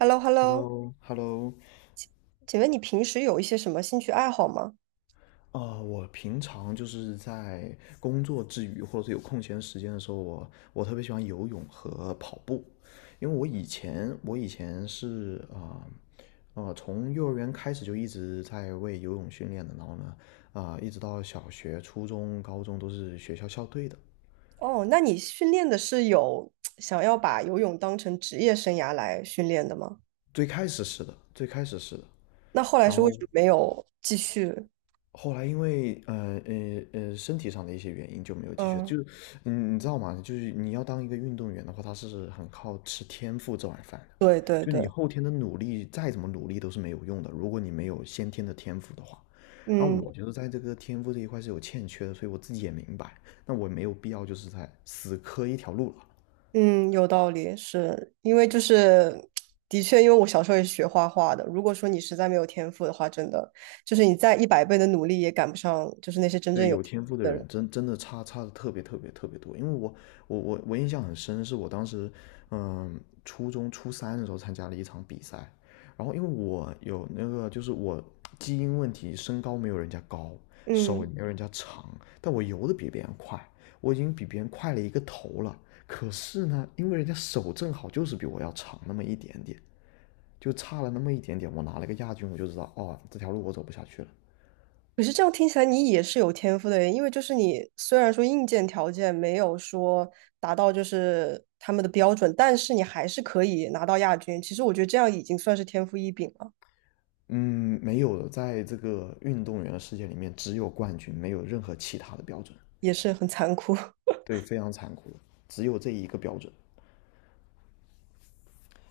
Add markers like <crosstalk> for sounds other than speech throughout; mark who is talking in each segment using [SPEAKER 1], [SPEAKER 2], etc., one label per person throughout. [SPEAKER 1] h e l l o h e l l o
[SPEAKER 2] Hello，Hello，
[SPEAKER 1] 请问你平时有一些什么兴趣爱好吗？
[SPEAKER 2] 我平常就是在工作之余，或者是有空闲时间的时候，我特别喜欢游泳和跑步，因为我以前是啊从幼儿园开始就一直在为游泳训练的，然后呢，一直到小学、初中、高中都是学校校队的。
[SPEAKER 1] 哦，那你训练的是有想要把游泳当成职业生涯来训练的吗？
[SPEAKER 2] 最开始是的，最开始是的。
[SPEAKER 1] 那后来
[SPEAKER 2] 然
[SPEAKER 1] 是为什
[SPEAKER 2] 后
[SPEAKER 1] 么没有继续？
[SPEAKER 2] 后来因为身体上的一些原因就没有继续了，
[SPEAKER 1] 嗯，
[SPEAKER 2] 就是你知道吗？就是你要当一个运动员的话，他是很靠吃天赋这碗饭的。
[SPEAKER 1] 对对
[SPEAKER 2] 就是你
[SPEAKER 1] 对，
[SPEAKER 2] 后天的努力再怎么努力都是没有用的，如果你没有先天的天赋的话。然后
[SPEAKER 1] 嗯
[SPEAKER 2] 我觉得在这个天赋这一块是有欠缺的，所以我自己也明白，那我没有必要就是在死磕一条路了。
[SPEAKER 1] 嗯，有道理，是因为就是的确，因为我小时候也是学画画的。如果说你实在没有天赋的话，真的就是你再100倍的努力也赶不上，就是那些真正
[SPEAKER 2] 对，
[SPEAKER 1] 有
[SPEAKER 2] 有
[SPEAKER 1] 天
[SPEAKER 2] 天赋的
[SPEAKER 1] 赋的人。
[SPEAKER 2] 人真的差的特别特别特别多，因为我印象很深，是我当时初中初三的时候参加了一场比赛，然后因为我有那个就是我基因问题，身高没有人家高，手
[SPEAKER 1] 嗯。
[SPEAKER 2] 也没有人家长，但我游的比别人快，我已经比别人快了一个头了。可是呢，因为人家手正好就是比我要长那么一点点，就差了那么一点点，我拿了个亚军，我就知道哦这条路我走不下去了。
[SPEAKER 1] 可是这样听起来，你也是有天赋的耶，因为就是你虽然说硬件条件没有说达到就是他们的标准，但是你还是可以拿到亚军。其实我觉得这样已经算是天赋异禀了，
[SPEAKER 2] 嗯，没有的。在这个运动员的世界里面，只有冠军，没有任何其他的标准。
[SPEAKER 1] 也是很残酷，<laughs>
[SPEAKER 2] 对，非常残酷的，只有这一个标准。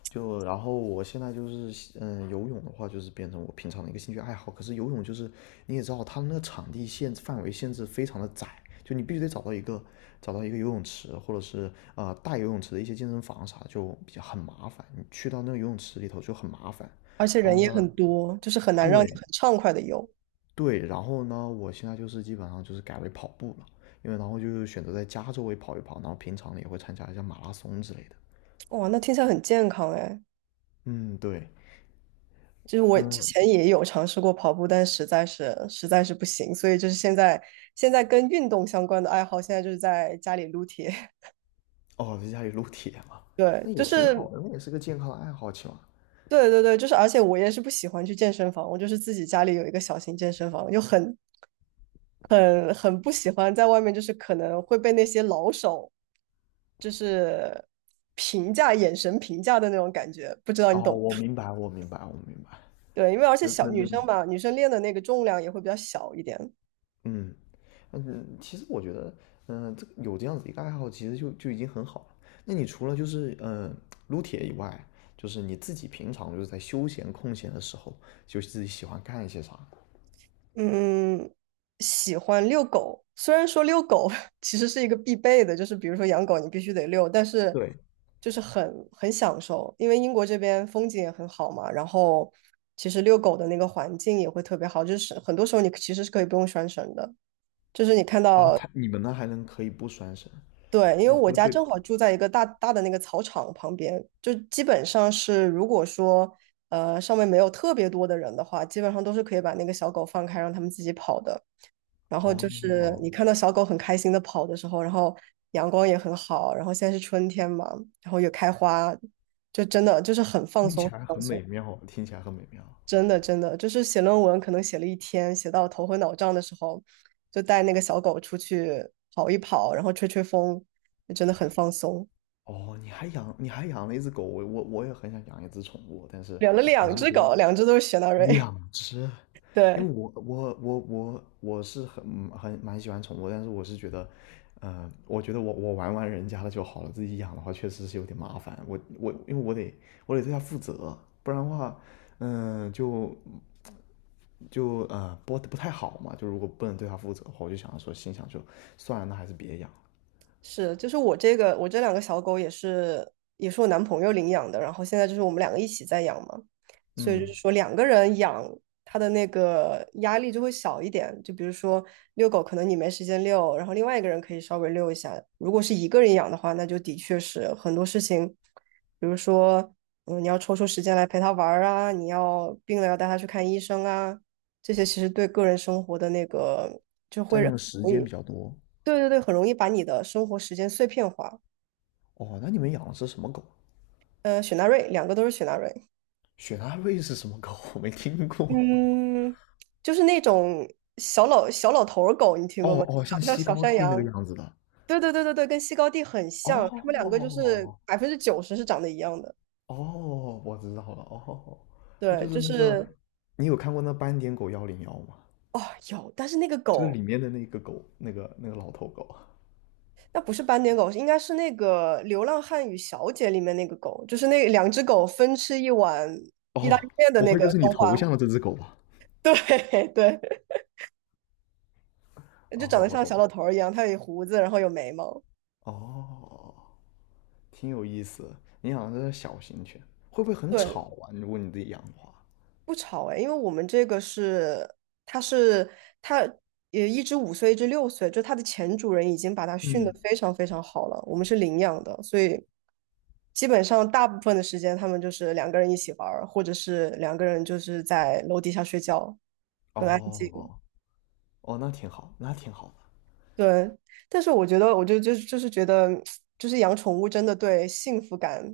[SPEAKER 2] 就然后我现在就是，游泳的话就是变成我平常的一个兴趣爱好。可是游泳就是你也知道，它那个场地限范围限制非常的窄，就你必须得找到一个游泳池，或者是大游泳池的一些健身房啥，就比较很麻烦。你去到那个游泳池里头就很麻烦。
[SPEAKER 1] 而且
[SPEAKER 2] 然
[SPEAKER 1] 人
[SPEAKER 2] 后
[SPEAKER 1] 也
[SPEAKER 2] 呢，
[SPEAKER 1] 很多，就是很难让你
[SPEAKER 2] 对，
[SPEAKER 1] 很畅快的游。
[SPEAKER 2] 对，然后呢，我现在就是基本上就是改为跑步了，因为然后就是选择在家周围跑一跑，然后平常呢也会参加一下马拉松之类的。
[SPEAKER 1] 哇，那听起来很健康哎。
[SPEAKER 2] 嗯，对。
[SPEAKER 1] 就是我之
[SPEAKER 2] 嗯。
[SPEAKER 1] 前也有尝试过跑步，但实在是不行，所以就是现在跟运动相关的爱好，现在就是在家里撸铁。
[SPEAKER 2] 哦，在家里撸铁嘛，
[SPEAKER 1] <laughs> 对，
[SPEAKER 2] 那也
[SPEAKER 1] 就
[SPEAKER 2] 挺
[SPEAKER 1] 是
[SPEAKER 2] 好的，那也是个健康的爱好，起码。
[SPEAKER 1] 对对对，就是而且我也是不喜欢去健身房，我就是自己家里有一个小型健身房，就很不喜欢在外面，就是可能会被那些老手就是评价眼神评价的那种感觉，不知道
[SPEAKER 2] 哦，
[SPEAKER 1] 你懂？
[SPEAKER 2] 我明白，我明白，我明白。
[SPEAKER 1] 对，因为而且
[SPEAKER 2] 那
[SPEAKER 1] 小
[SPEAKER 2] 那
[SPEAKER 1] 女
[SPEAKER 2] 能，
[SPEAKER 1] 生嘛，女生练的那个重量也会比较小一点。
[SPEAKER 2] 嗯嗯，其实我觉得，这个有这样子一个爱好，其实就已经很好了。那你除了就是撸铁以外，就是你自己平常就是在休闲空闲的时候，就自己喜欢干一些啥？
[SPEAKER 1] 嗯，喜欢遛狗。虽然说遛狗 <laughs> 其实是一个必备的，就是比如说养狗你必须得遛，但是
[SPEAKER 2] 对，
[SPEAKER 1] 就是很享受，因为英国这边风景也很好嘛，然后其实遛狗的那个环境也会特别好，就是很多时候你其实是可以不用拴绳的，就是你看
[SPEAKER 2] 啊，
[SPEAKER 1] 到，
[SPEAKER 2] 它你们那还能可以不拴绳？
[SPEAKER 1] 对，因为
[SPEAKER 2] 那不
[SPEAKER 1] 我
[SPEAKER 2] 会
[SPEAKER 1] 家
[SPEAKER 2] 被。
[SPEAKER 1] 正好住在一个大大的那个草场旁边，就基本上是如果说上面没有特别多的人的话，基本上都是可以把那个小狗放开让它们自己跑的。然后就是
[SPEAKER 2] 哦，
[SPEAKER 1] 你看到小狗很开心的跑的时候，然后阳光也很好，然后现在是春天嘛，然后有开花，就真的就是很放
[SPEAKER 2] 听起
[SPEAKER 1] 松，
[SPEAKER 2] 来
[SPEAKER 1] 放
[SPEAKER 2] 很美
[SPEAKER 1] 松，
[SPEAKER 2] 妙，听起来很美妙。
[SPEAKER 1] 真的真的就是写论文可能写了一天，写到头昏脑胀的时候，就带那个小狗出去跑一跑，然后吹吹风，就真的很放松。
[SPEAKER 2] 哦，你还养了一只狗。我也很想养一只宠物，但是
[SPEAKER 1] 养了
[SPEAKER 2] 我
[SPEAKER 1] 两
[SPEAKER 2] 是
[SPEAKER 1] 只
[SPEAKER 2] 觉得，
[SPEAKER 1] 狗，两只都是雪纳瑞，
[SPEAKER 2] 两只，
[SPEAKER 1] <laughs>
[SPEAKER 2] 因
[SPEAKER 1] 对，
[SPEAKER 2] 为我是很蛮喜欢宠物，但是我是觉得，我觉得我玩玩人家的就好了，自己养的话确实是有点麻烦。我因为我得对它负责，不然的话，嗯、就就呃播的不太好嘛，就如果不能对它负责的话，我就想说心想就算了，那还是别养。
[SPEAKER 1] 是，就是我这两个小狗也是我男朋友领养的，然后现在就是我们两个一起在养嘛，所以就
[SPEAKER 2] 嗯，
[SPEAKER 1] 是说两个人养，它的那个压力就会小一点。就比如说遛狗，可能你没时间遛，然后另外一个人可以稍微遛一下。如果是一个人养的话，那就的确是很多事情，比如说你要抽出时间来陪它玩儿啊，你要病了要带它去看医生啊，这些其实对个人生活的那个，
[SPEAKER 2] 占用的时间比较多。
[SPEAKER 1] 对对对，很容易把你的生活时间碎片化。
[SPEAKER 2] 哦，那你们养的是什么狗？
[SPEAKER 1] 雪纳瑞，两个都是雪纳瑞。
[SPEAKER 2] 雪纳瑞是什么狗？我没听过。
[SPEAKER 1] 嗯，就是那种小老头儿狗，你听过
[SPEAKER 2] 哦
[SPEAKER 1] 吗？
[SPEAKER 2] 哦，
[SPEAKER 1] 长
[SPEAKER 2] 像
[SPEAKER 1] 得像
[SPEAKER 2] 西
[SPEAKER 1] 小
[SPEAKER 2] 高
[SPEAKER 1] 山
[SPEAKER 2] 地那个
[SPEAKER 1] 羊。
[SPEAKER 2] 样子的。
[SPEAKER 1] 对对对对对，跟西高地很像，他们两个就是
[SPEAKER 2] 哦
[SPEAKER 1] 90%是长得一样的。
[SPEAKER 2] 哦，我知道了。哦，它
[SPEAKER 1] 对，
[SPEAKER 2] 就是
[SPEAKER 1] 就
[SPEAKER 2] 那个，
[SPEAKER 1] 是
[SPEAKER 2] 你有看过那斑点狗101吗？
[SPEAKER 1] 哦，有，但是那个
[SPEAKER 2] 就是
[SPEAKER 1] 狗，
[SPEAKER 2] 里面的那个狗，那个老头狗。
[SPEAKER 1] 那不是斑点狗，应该是那个《流浪汉与小姐》里面那个狗，就是那两只狗分吃一碗意大
[SPEAKER 2] 哦，
[SPEAKER 1] 利面的
[SPEAKER 2] 不
[SPEAKER 1] 那
[SPEAKER 2] 会就
[SPEAKER 1] 个
[SPEAKER 2] 是你
[SPEAKER 1] 动
[SPEAKER 2] 头
[SPEAKER 1] 画。
[SPEAKER 2] 像的这只狗吧？
[SPEAKER 1] 对 <laughs> 对，就长
[SPEAKER 2] 哦，
[SPEAKER 1] 得
[SPEAKER 2] 我
[SPEAKER 1] 像
[SPEAKER 2] 懂
[SPEAKER 1] 小
[SPEAKER 2] 了。
[SPEAKER 1] 老头儿一样，它有胡子，然后有眉毛。
[SPEAKER 2] 哦，挺有意思的。你养的是小型犬，会不会很
[SPEAKER 1] 对，
[SPEAKER 2] 吵啊？如果你自己养的话，
[SPEAKER 1] 不吵哎，因为我们这个是，它是它也一只5岁，一只6岁，就它的前主人已经把它训得
[SPEAKER 2] 嗯，
[SPEAKER 1] 非常非常好了，我们是领养的，所以基本上大部分的时间他们就是两个人一起玩儿，或者是两个人就是在楼底下睡觉，
[SPEAKER 2] 哦
[SPEAKER 1] 很安静。
[SPEAKER 2] 哦哦，那挺好，那挺好的。
[SPEAKER 1] 对，但是我觉得，我就是觉得，就是养宠物真的对幸福感，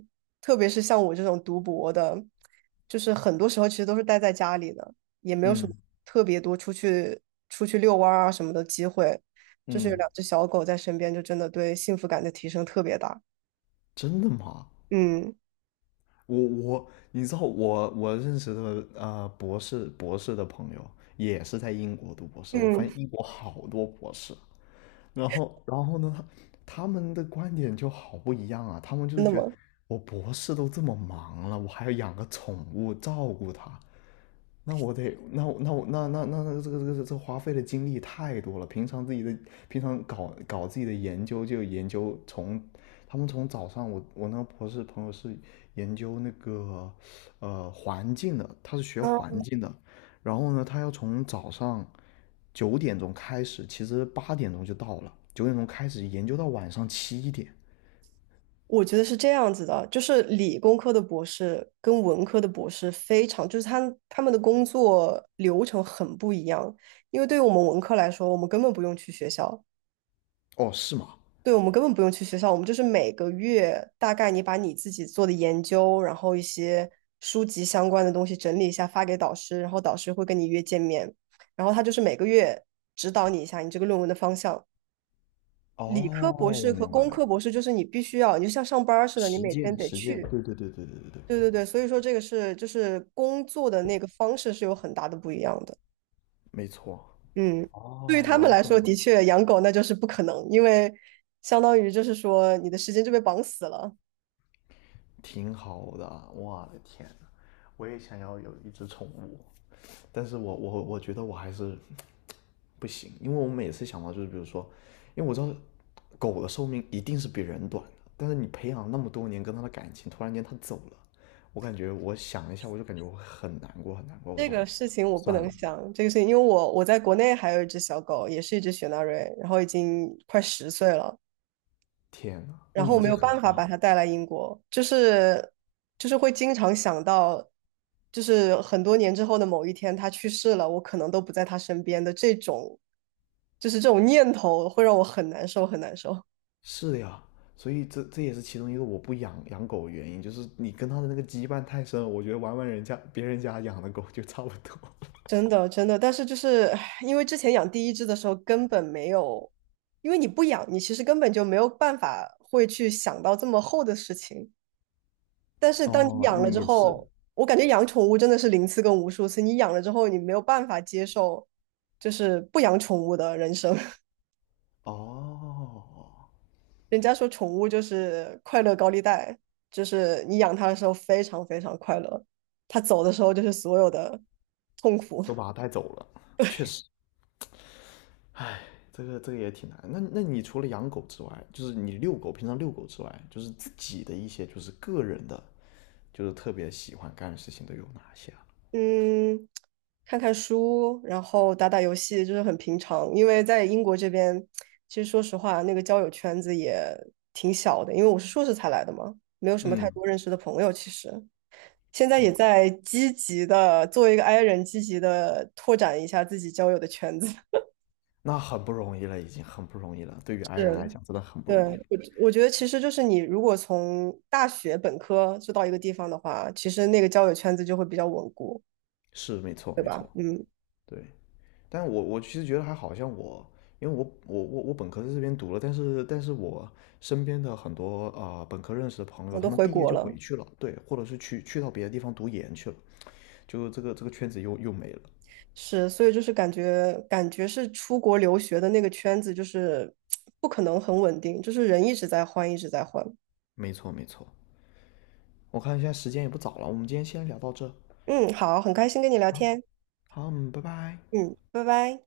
[SPEAKER 1] 特别是像我这种读博的，就是很多时候其实都是待在家里的，也没有什么
[SPEAKER 2] 嗯
[SPEAKER 1] 特别多出去遛弯儿啊什么的机会，就是有
[SPEAKER 2] 嗯，
[SPEAKER 1] 两只小狗在身边，就真的对幸福感的提升特别大。
[SPEAKER 2] 真的吗？
[SPEAKER 1] 嗯，
[SPEAKER 2] 我，你知道我认识的博士的朋友也是在英国读博士，我发
[SPEAKER 1] 嗯，
[SPEAKER 2] 现英国好多博士。然后呢，他们的观点就好不一样啊，他们就
[SPEAKER 1] 真
[SPEAKER 2] 是
[SPEAKER 1] 的
[SPEAKER 2] 觉得
[SPEAKER 1] 吗？
[SPEAKER 2] 我博士都这么忙了，我还要养个宠物照顾它，那我得，那我那我那那那那这个这个这个花费的精力太多了。平常搞搞自己的研究，就研究从他们从早上我那个博士朋友是研究那个环境的，他是学
[SPEAKER 1] 啊，
[SPEAKER 2] 环境的。然后呢，他要从早上九点钟开始，其实8点钟就到了，九点钟开始研究到晚上7点。
[SPEAKER 1] 我觉得是这样子的，就是理工科的博士跟文科的博士非常，就是他们的工作流程很不一样。因为对于我们文科来说，我们根本不用去学校，
[SPEAKER 2] 哦，是吗？
[SPEAKER 1] 对我们根本不用去学校，我们就是每个月大概你把你自己做的研究，然后一些书籍相关的东西整理一下发给导师，然后导师会跟你约见面，然后他就是每个月指导你一下你这个论文的方向。
[SPEAKER 2] 哦，
[SPEAKER 1] 理科博
[SPEAKER 2] 我
[SPEAKER 1] 士和
[SPEAKER 2] 明白
[SPEAKER 1] 工
[SPEAKER 2] 了。
[SPEAKER 1] 科博士就是你必须要，你就像上班儿似的，你
[SPEAKER 2] 实
[SPEAKER 1] 每天
[SPEAKER 2] 践
[SPEAKER 1] 得
[SPEAKER 2] 实践，
[SPEAKER 1] 去。
[SPEAKER 2] 对对对对对对对，
[SPEAKER 1] 对对对，所以说这个是就是工作的那个方式是有很大的不一样的。
[SPEAKER 2] 没错。
[SPEAKER 1] 嗯，对于他
[SPEAKER 2] 哦，
[SPEAKER 1] 们
[SPEAKER 2] 那
[SPEAKER 1] 来
[SPEAKER 2] 更。
[SPEAKER 1] 说，的确养狗那就是不可能，因为相当于就是说你的时间就被绑死了。
[SPEAKER 2] 挺好的，我的天呐，我也想要有一只宠物，但是我觉得我还是不行。因为我每次想到就是比如说，因为我知道狗的寿命一定是比人短的，但是你培养那么多年跟它的感情，突然间它走了，我感觉我想一下我就感觉我很难过很难过，我
[SPEAKER 1] 这
[SPEAKER 2] 想
[SPEAKER 1] 个事情我不
[SPEAKER 2] 算
[SPEAKER 1] 能
[SPEAKER 2] 了。
[SPEAKER 1] 想，这个事情，因为我在国内还有一只小狗，也是一只雪纳瑞，然后已经快10岁了。
[SPEAKER 2] 天呐，那
[SPEAKER 1] 然后我
[SPEAKER 2] 年
[SPEAKER 1] 没
[SPEAKER 2] 纪
[SPEAKER 1] 有
[SPEAKER 2] 很
[SPEAKER 1] 办法
[SPEAKER 2] 大，
[SPEAKER 1] 把它带来英国，就是会经常想到，就是很多年之后的某一天他去世了，我可能都不在他身边的这种，就是这种念头会让我很难受，很难受，
[SPEAKER 2] 是的呀，所以这也是其中一个我不养狗的原因，就是你跟它的那个羁绊太深了。我觉得玩玩人家别人家养的狗就差不多。
[SPEAKER 1] 真的真的。但是就是唉因为之前养第一只的时候根本没有，因为你不养，你其实根本就没有办法会去想到这么厚的事情。但
[SPEAKER 2] <laughs>
[SPEAKER 1] 是当你
[SPEAKER 2] 哦，
[SPEAKER 1] 养了
[SPEAKER 2] 嗯，
[SPEAKER 1] 之
[SPEAKER 2] 也是。
[SPEAKER 1] 后，我感觉养宠物真的是零次跟无数次。你养了之后，你没有办法接受，就是不养宠物的人生。<laughs>
[SPEAKER 2] 哦，
[SPEAKER 1] 人家说宠物就是快乐高利贷，就是你养它的时候非常非常快乐，它走的时候就是所有的痛苦。
[SPEAKER 2] 都把它带走了，确实。唉，这个也挺难。那你除了养狗之外，就是你遛狗，平常遛狗之外，就是自己的一些就是个人的，就是特别喜欢干的事情都有哪些啊？
[SPEAKER 1] <laughs> 嗯，看看书，然后打打游戏，就是很平常。因为在英国这边，其实说实话，那个交友圈子也挺小的，因为我是硕士才来的嘛，没有什么太
[SPEAKER 2] 嗯，
[SPEAKER 1] 多认识的朋友，其实。现在也
[SPEAKER 2] 啊，
[SPEAKER 1] 在积极的作为一个 i 人，积极的拓展一下自己交友的圈子。<laughs>
[SPEAKER 2] 那很不容易了，已经很不容易了。对于爱人来
[SPEAKER 1] 是，
[SPEAKER 2] 讲，真的很不
[SPEAKER 1] 对，
[SPEAKER 2] 容易了。
[SPEAKER 1] 我觉得其实就是你如果从大学本科就到一个地方的话，其实那个交友圈子就会比较稳固。
[SPEAKER 2] 是，没错，没错。
[SPEAKER 1] 嗯，
[SPEAKER 2] 对，但我其实觉得还好像我，因为我本科在这边读了，但是我身边的很多啊本科认识的朋友，
[SPEAKER 1] 我
[SPEAKER 2] 他
[SPEAKER 1] 都
[SPEAKER 2] 们
[SPEAKER 1] 回
[SPEAKER 2] 毕业
[SPEAKER 1] 国
[SPEAKER 2] 就回
[SPEAKER 1] 了，
[SPEAKER 2] 去了，对，或者是去到别的地方读研去了，就这个圈子又没了。
[SPEAKER 1] 是，所以就是感觉是出国留学的那个圈子就是不可能很稳定，就是人一直在换，一直在换。
[SPEAKER 2] 没错没错，我看现在时间也不早了，我们今天先聊到这，
[SPEAKER 1] 嗯，好，很开心跟你聊天。
[SPEAKER 2] 好，嗯，拜拜。
[SPEAKER 1] 嗯，拜拜。